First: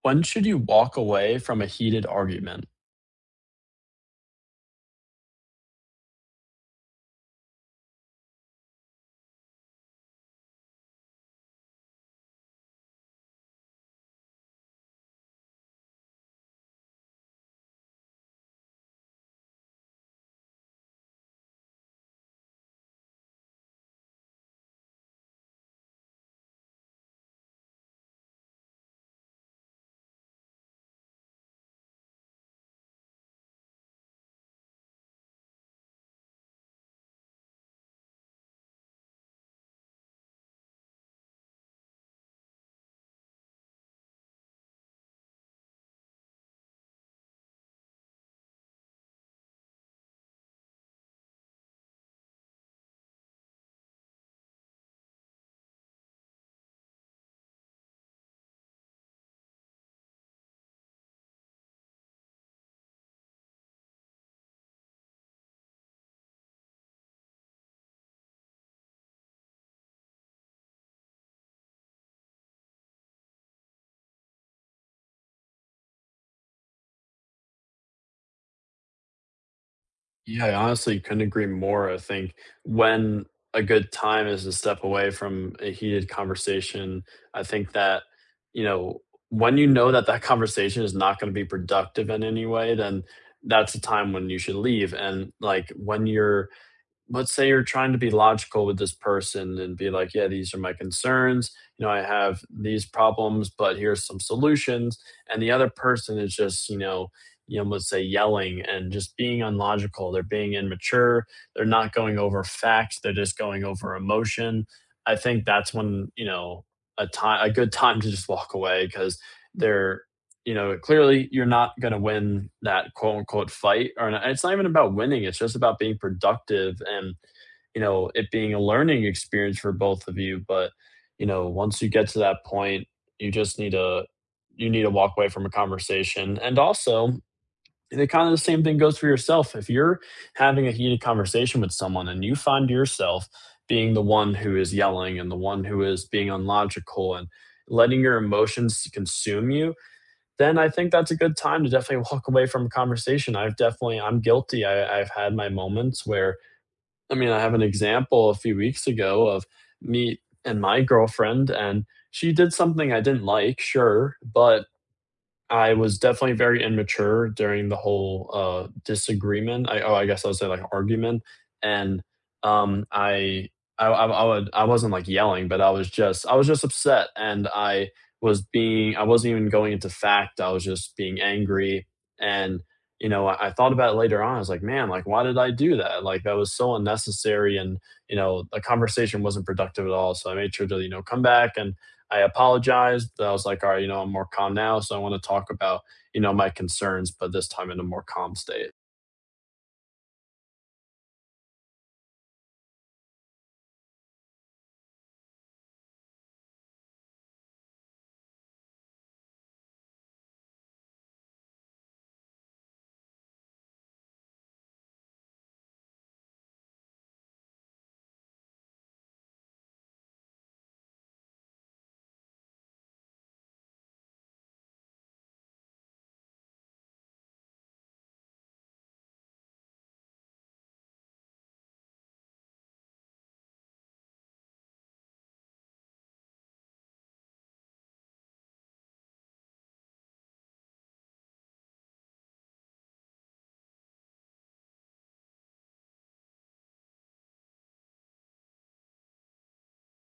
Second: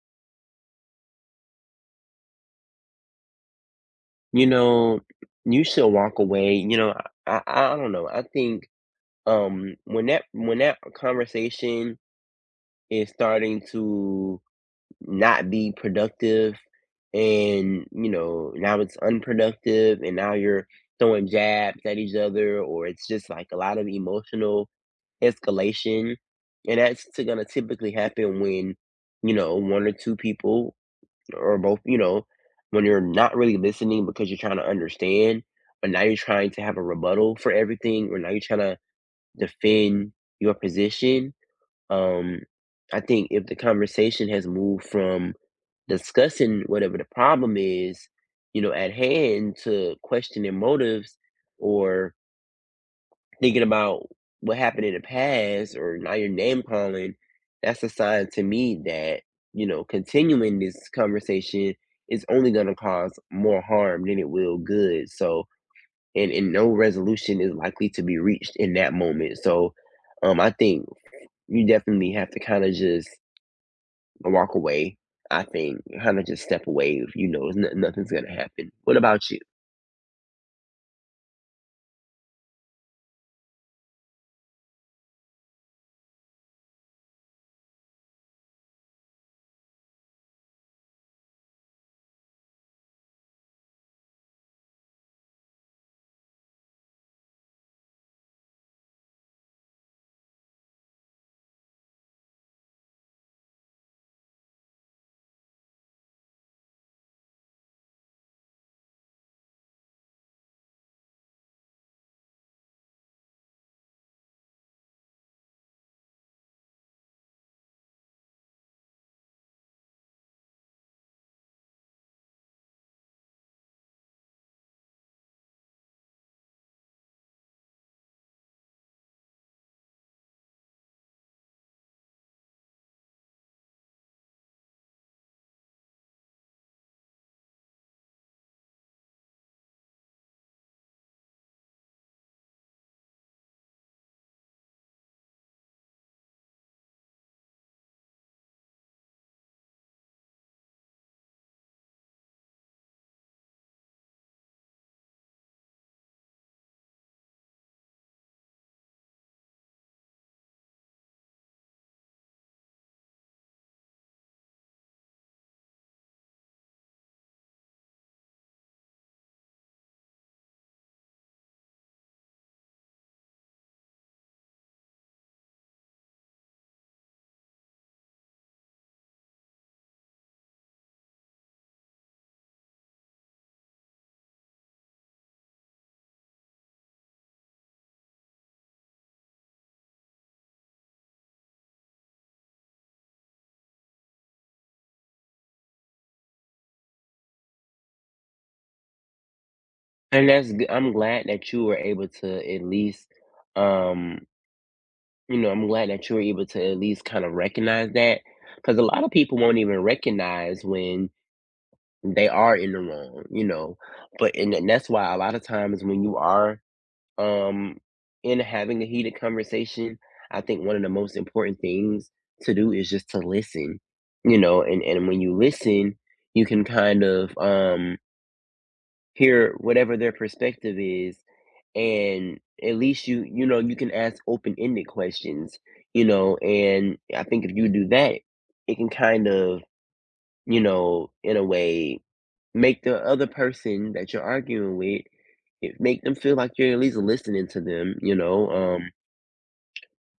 When should you walk away from a heated argument? You know, you should walk away, you know, I don't know, I think, when that conversation is starting to not be productive and, you know, now it's unproductive and now you're throwing jabs at each other or it's just, like, a lot of emotional escalation, and that's t gonna typically happen when, you know, 1 or 2 people or both, you know, when you're not really listening because you're trying to understand, but now you're trying to have a rebuttal for everything, or now you're trying to defend your position. Um, I think if the conversation has moved from discussing whatever the problem is, you know, at hand to questioning motives or thinking about what happened in the past or now you're name calling, that's a sign to me that, you know, continuing this conversation is only going to cause more harm than it will good. So, and no resolution is likely to be reached in that moment. So, I think you definitely have to kind of just walk away. I think kind of just step away if you know it's no- nothing's going to happen. What about you? Yeah, I honestly couldn't agree more. I think when a good time is to step away from a heated conversation, I think that, you know, when you know that that conversation is not going to be productive in any way, then that's the time when you should leave. And when you're, let's say you're trying to be logical with this person and be like, yeah, these are my concerns. You know, I have these problems, but here's some solutions. And the other person is just, you know, let's say yelling and just being unlogical. They're being immature. They're not going over facts. They're just going over emotion. I think that's when, you know, a good time to just walk away because they're you know, clearly you're not going to win that quote unquote fight or not. It's not even about winning. It's just about being productive and, you know, it being a learning experience for both of you. But, you know, once you get to that point, you just need to, you need to walk away from a conversation. And also, the kind of the same thing goes for yourself. If you're having a heated conversation with someone and you find yourself being the one who is yelling and the one who is being unlogical and letting your emotions consume you, then I think that's a good time to definitely walk away from a conversation. I'm guilty. I've had my moments where, I mean, I have an example a few weeks ago of me and my girlfriend, and she did something I didn't like, sure, but I was definitely very immature during the whole, disagreement. I guess I would say, like, argument, and, um, I I wasn't, like, yelling, but I was just upset, and I wasn't even going into fact, I was just being angry, and, you know, I thought about it later on. I was like, "Man, like, why did I do that? Like, that was so unnecessary." And, you know, the conversation wasn't productive at all, so I made sure to, you know, come back and I apologized. I was like, all right, you know, I'm more calm now. So I want to talk about, you know, my concerns, but this time in a more calm state. And that's, I'm glad that you were able to at least, um, you know, I'm glad that you were able to at least kind of recognize that because a lot of people won't even recognize when they are in the wrong, you know. But and that's why a lot of times when you are um in having a heated conversation, I think one of the most important things to do is just to listen, you know, and when you listen, you can kind of hear whatever their perspective is, and at least you know, you can ask open-ended questions, you know. And I think if you do that, it can kind of, you know, in a way, make the other person that you're arguing with, it make them feel like you're at least listening to them, you know.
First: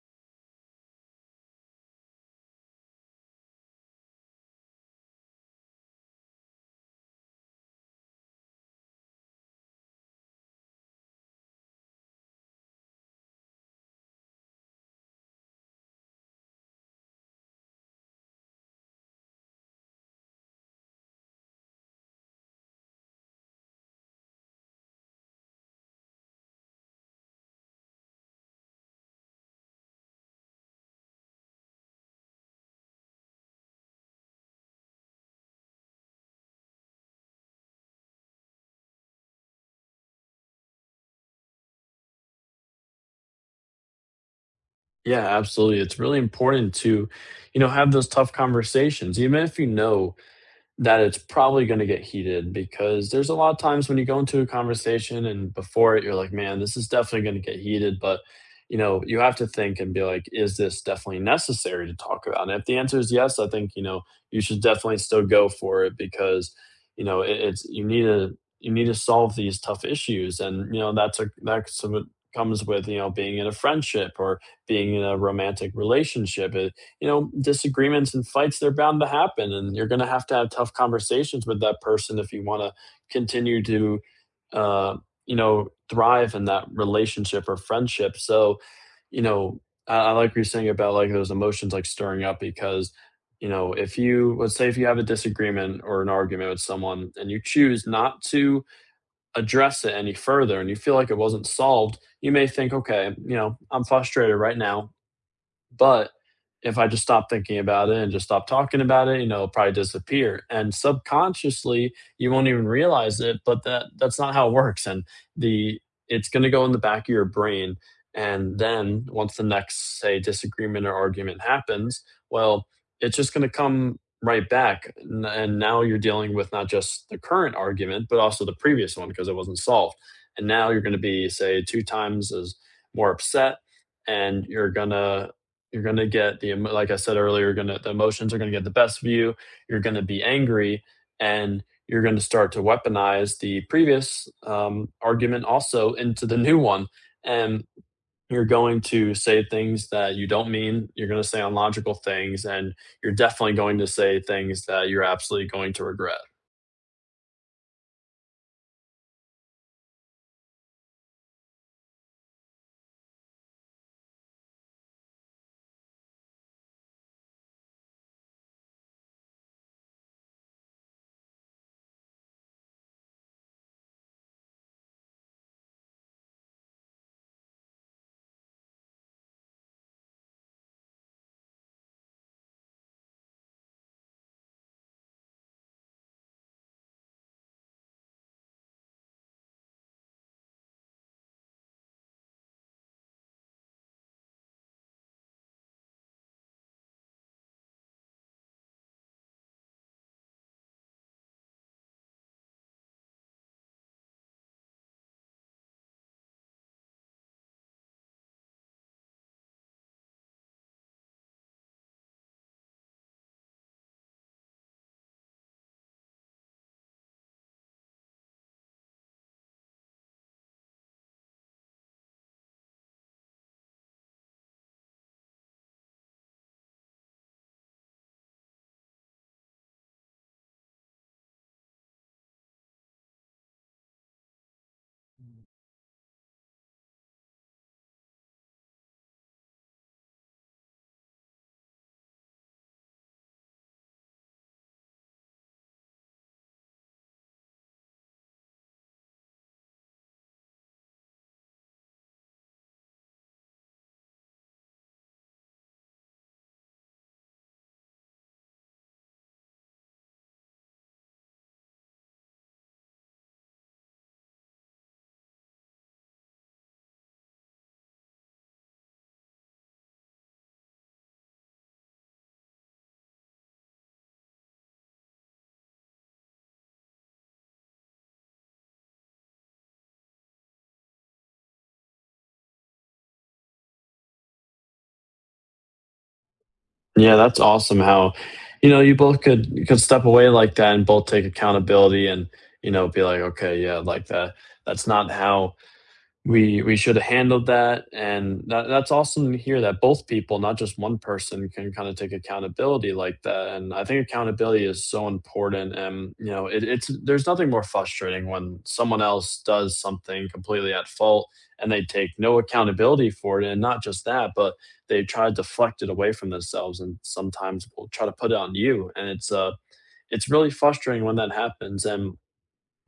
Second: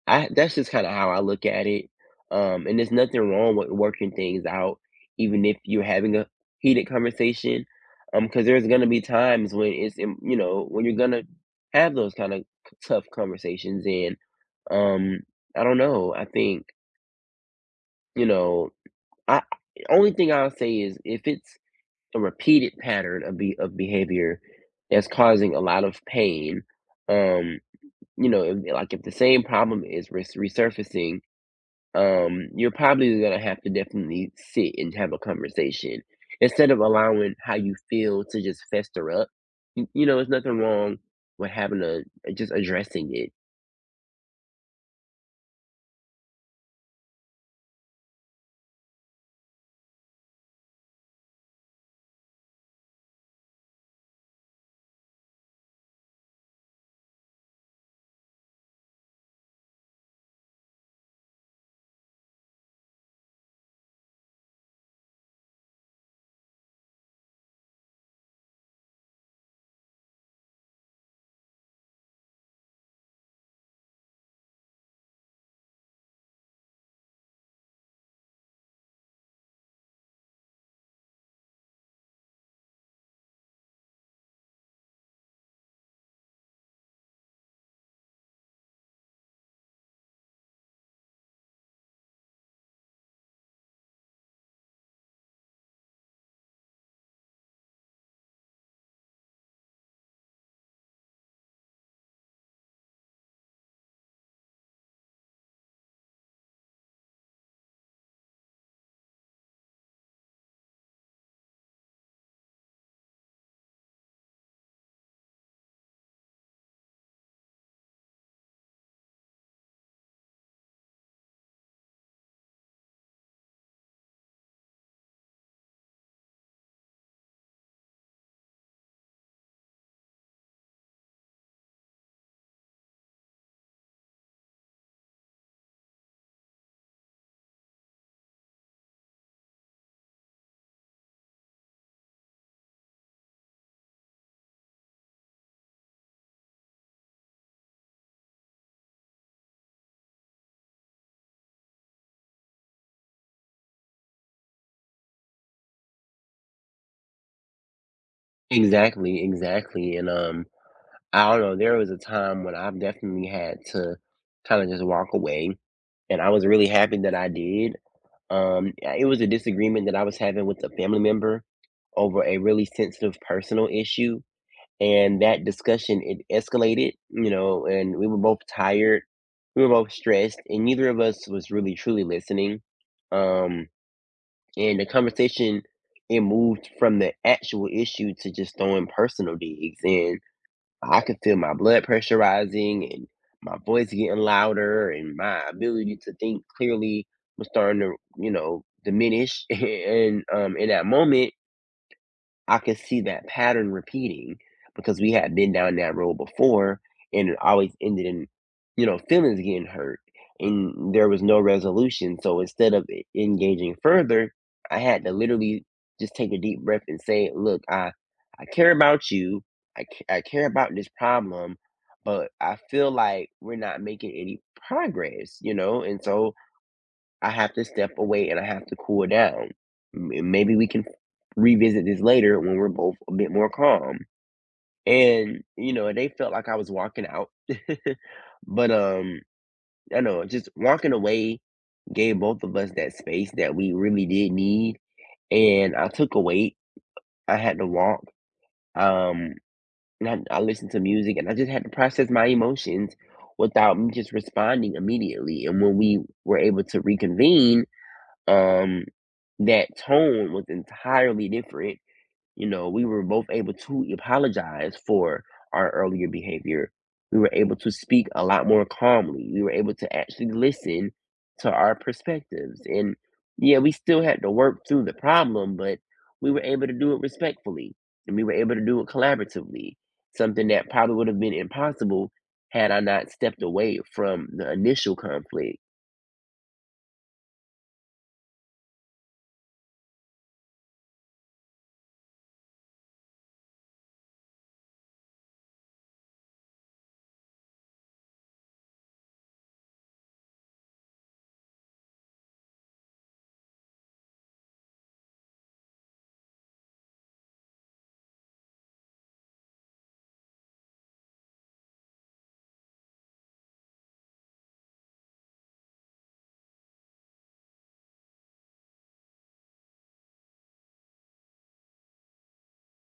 I that's just kinda how I look at it, and there's nothing wrong with working things out, even if you're having a heated conversation. Because there's gonna be times when it's im you know, when you're gonna have those kinda tough conversations. And, um, I don't know, I think, you know, I only thing I'll say is if it's a repeated pattern of be of behavior that's causing a lot of pain, um, you know, if like, if the same problem is resurfacing, you're probably gonna have to definitely sit and have a conversation instead of allowing how you feel to just fester up. You know, there's nothing wrong with having a just addressing it. Yeah, absolutely. It's really important to, you know, have those tough conversations, even if you know that it's probably going to get heated, because there's a lot of times when you go into a conversation and before it you're like, man, this is definitely going to get heated. But you know, you have to think and be like, is this definitely necessary to talk about? And if the answer is yes, I think, you know, you should definitely still go for it because it's you need to, you need to solve these tough issues. And you know, that's a, that's what comes with, you know, being in a friendship or being in a romantic relationship. You know, disagreements and fights, they're bound to happen. And you're going to have tough conversations with that person if you want to continue to, uh, you know, thrive in that relationship or friendship. So, you know, I like what you're saying about like those emotions like stirring up, because, you know, if you, let's say if you have a disagreement or an argument with someone and you choose not to address it any further and you feel like it wasn't solved, you may think, okay, you know, I'm frustrated right now, but if I just stop thinking about it and just stop talking about it, you know, it'll probably disappear. And subconsciously, you won't even realize it, but that's not how it works. And the it's gonna go in the back of your brain. And then once the next, say, disagreement or argument happens, well, it's just gonna come right back. And now you're dealing with not just the current argument, but also the previous one because it wasn't solved. And now you're gonna be, say, two times as more upset, and you're going to get the emo-, like I said earlier, you're going to, the emotions are going to get the best of you. You're going to be angry, and you're going to start to weaponize the previous argument also into the new one. And you're going to say things that you don't mean. You're going to say unlogical things, and you're definitely going to say things that you're absolutely going to regret. Exactly, exactly. And I don't know. There was a time when I've definitely had to kind of just walk away, and I was really happy that I did. Yeah, it was a disagreement that I was having with a family member over a really sensitive personal issue, and that discussion, it escalated, you know, and we were both tired, we were both stressed, and neither of us was really truly listening. um and the conversation, it moved from the actual issue to just throwing personal digs, and I could feel my blood pressure rising and my voice getting louder, and my ability to think clearly was starting to, you know, diminish and um, in that moment I could see that pattern repeating because we had been down that road before, and it always ended in, you know, feelings getting hurt, and there was no resolution. So instead of engaging further, I had to literally just take a deep breath and say, look, I care about you. I care about this problem, but I feel like we're not making any progress, you know? And so I have to step away and I have to cool down. Maybe we can revisit this later when we're both a bit more calm. And you know, they felt like I was walking out, but I know just walking away gave both of us that space that we really did need. And I took a wait. I had to walk. Um, and I listened to music, and I just had to process my emotions without me just responding immediately. And when we were able to reconvene, um, that tone was entirely different. You know, we were both able to apologize for our earlier behavior. We were able to speak a lot more calmly. We were able to actually listen to our perspectives. And yeah, we still had to work through the problem, but we were able to do it respectfully, and we were able to do it collaboratively, something that probably would have been impossible had I not stepped away from the initial conflict. Yeah, that's awesome how, you know, you both could, you could step away like that and both take accountability and, you know, be like, okay, yeah, like that, that's not how we should have handled that. And that, that's awesome to hear that both people, not just one person, can kind of take accountability like that. And I think accountability is so important. And you know it's, there's nothing more frustrating when someone else does something completely at fault and they take no accountability for it. And not just that, but they try to deflect it away from themselves and sometimes will try to put it on you. And it's really frustrating when that happens. And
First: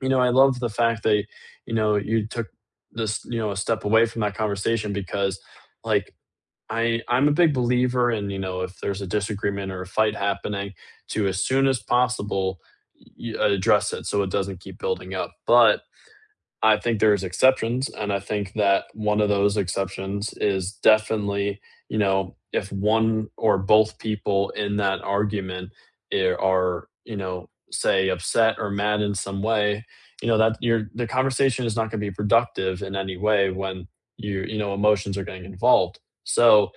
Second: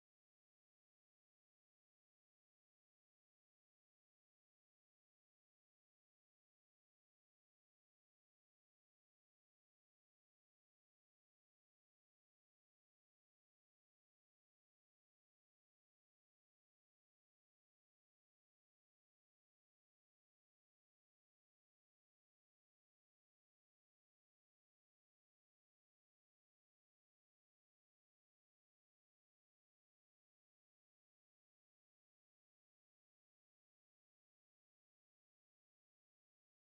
you know, I love the fact that, you know, you took this, you know, a step away from that conversation because, like, I'm a big believer in, you know, if there's a disagreement or a fight happening, to, as soon as possible, y address it so it doesn't keep building up. But I think there's exceptions, and I think that one of those exceptions is definitely, you know, if one or both people in that argument are, you know, say upset or mad in some way, you know, that your the conversation is not gonna be productive in any way when you know, emotions are getting involved. So,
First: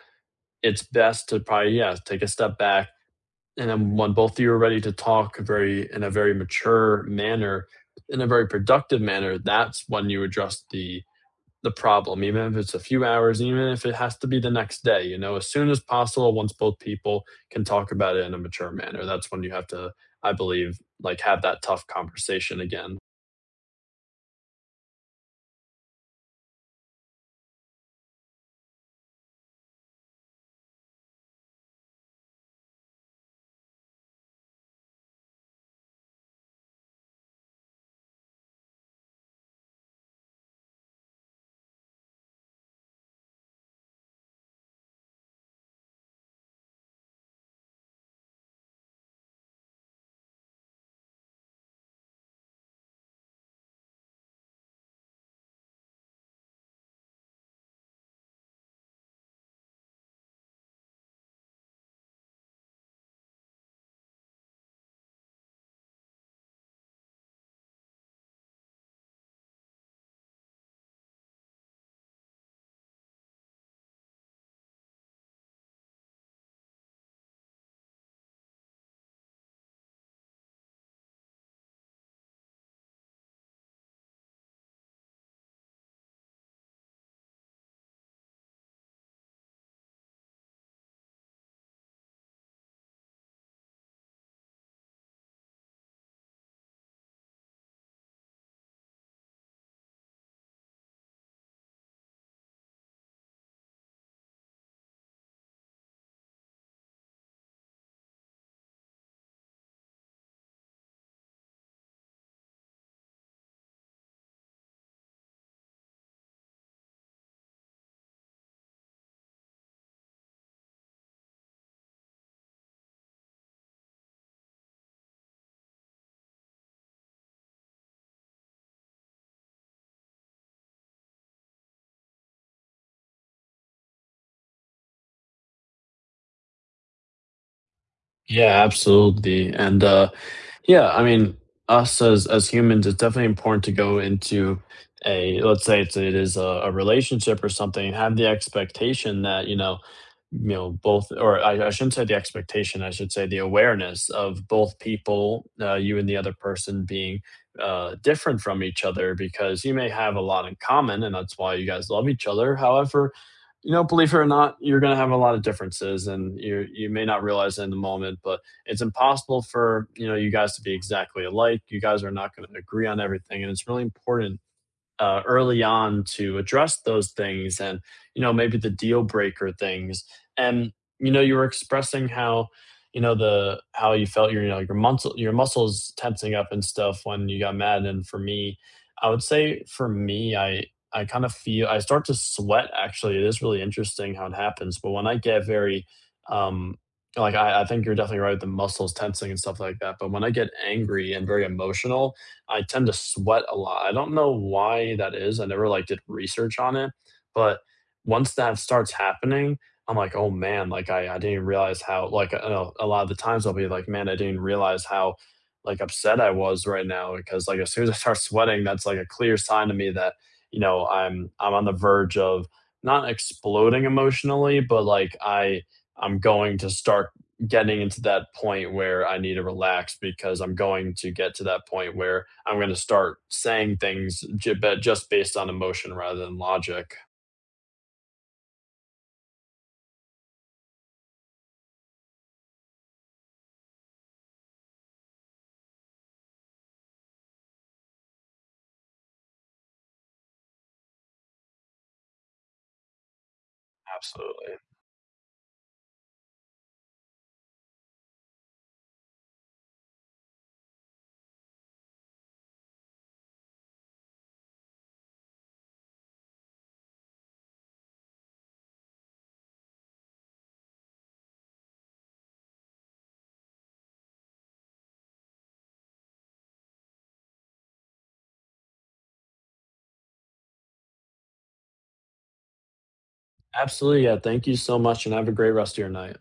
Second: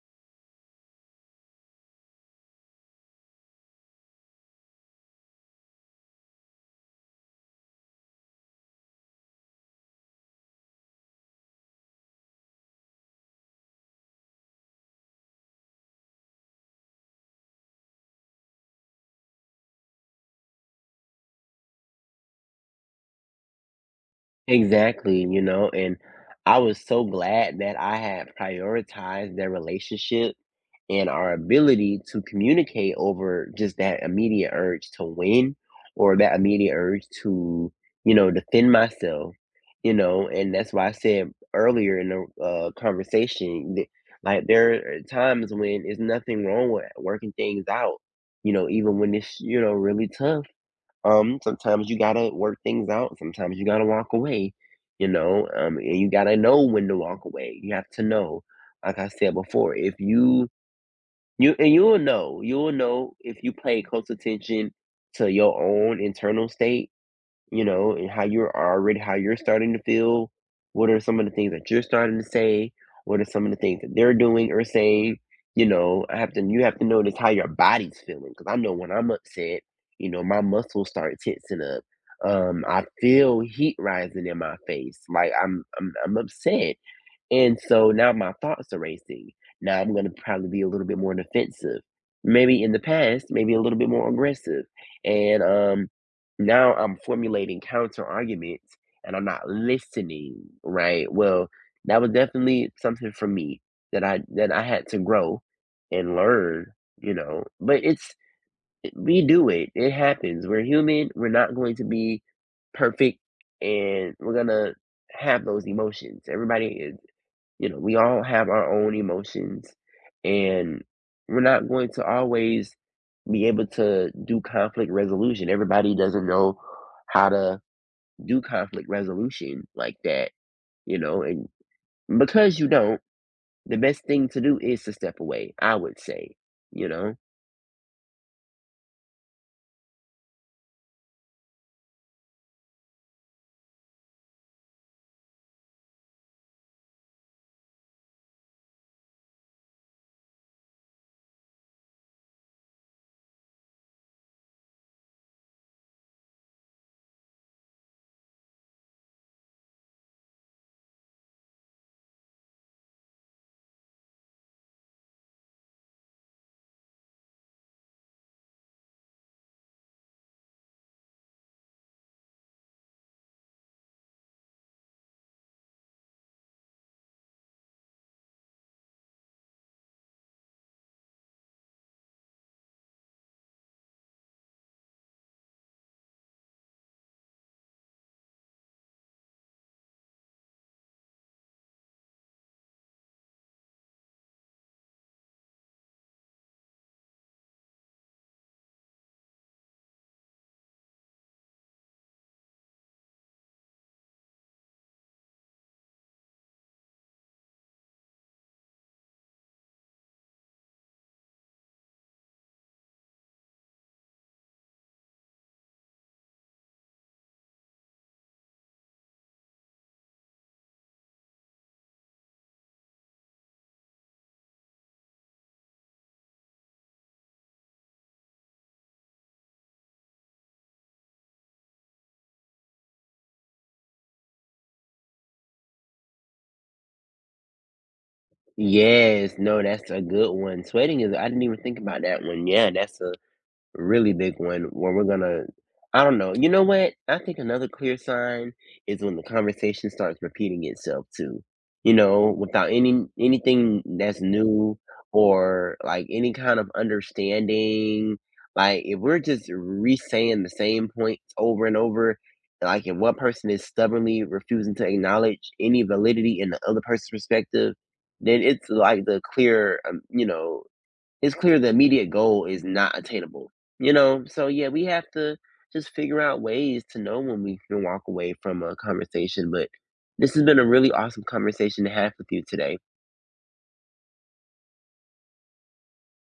it's best to probably, yeah, take a step back, and then when both of you are ready to talk very, in a very mature manner, in a very productive manner, that's when you address the problem, even if it's a few hours, even if it has to be the next day, you know, as soon as possible, once both people can talk about it in a mature manner, that's when you have to, I believe, like, have that tough conversation again. Exactly, you know, and I was so glad that I had prioritized their relationship and our ability to communicate over just that immediate urge to win, or that immediate urge to, you know, defend myself, you know, and that's why I said earlier in the conversation that, like, there are times when there's nothing wrong with working things out, you know, even when it's, you know, really tough. Um, sometimes you gotta work things out, sometimes you gotta walk away, you know, and you gotta know when to walk away. You have to know, like I said before, if you you and you'll know if you pay close attention to your own internal state, you know, and how you're already, how you're starting to feel. What are some of the things that you're starting to say? What are some of the things that they're doing or saying? You know, I have to you have to notice how your body's feeling because I know when I'm upset, you know, my muscles start tensing up. I feel heat rising in my face, like I'm upset. And so now my thoughts are racing. Now I'm going to probably be a little bit more defensive. Maybe in the past, maybe a little bit more aggressive. And now I'm formulating counter arguments and I'm not listening, right? Well, that was definitely something for me that I had to grow and learn, you know. But it's, we do it. It happens. We're human. We're not going to be perfect, and we're going to have those emotions. Everybody is, you know, we all have our own emotions, and we're not going to always be able to do conflict resolution. Everybody doesn't know how to do conflict resolution like that, you know, and because you don't, the best thing to do is to step away, I would say, you know. Yeah, absolutely. And yeah, I mean, us as humans, it's definitely important to go into a let's say it is a relationship or something, have the expectation that you know, both, or I shouldn't say the expectation, I should say the awareness of both people, you and the other person being different from each other, because you may have a lot in common, and that's why you guys love each other. However, you know, believe it or not, you're going to have a lot of differences, and you may not realize it in the moment, but it's impossible for, you know, you guys to be exactly alike. You guys are not going to agree on everything, and it's really important early on to address those things and, you know, maybe the deal breaker things. And you know, you were expressing how, you know, the how you felt you know, your muscles tensing up and stuff when you got mad. And for me, I would say for me, I kind of feel, I start to sweat, actually. It is really interesting how it happens, but when I get very um like I think you're definitely right with the muscles tensing and stuff like that. But when I get angry and very emotional, I tend to sweat a lot. I don't know why that is. I never, like, did research on it, but once that starts happening, I'm like, "Oh, man," like, I didn't even realize how, like, a lot of the times I'll be like, "Man, I didn't realize how, like, upset I was right now," because, like, as soon as I start sweating, that's, like, a clear sign to me that, you know, I'm on the verge of not exploding emotionally, but, like, I, I'm going to start getting into that point where I need to relax, because I'm going to get to that point where I'm going to start saying things but just based on emotion rather than logic. Yes, no, that's a good one. Sweating is, I didn't even think about that one. Yeah, that's a really big one where we're gonna, I don't know. You know what? I think another clear sign is when the conversation starts repeating itself too. You know, without anything that's Absolutely. new or like any kind of understanding. Like if we're just re-saying the same points over and over, like if one person is stubbornly refusing to acknowledge any validity in the other person's perspective, then it's like the clear, you know, it's clear the immediate goal is not attainable, you know? So, yeah, we have to just figure out ways to know when we can walk away from a conversation. But this has been a really awesome conversation to have with you today. Absolutely. Yeah. Thank you so much, and have a great rest of your night.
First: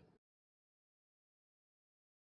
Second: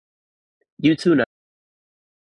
You too.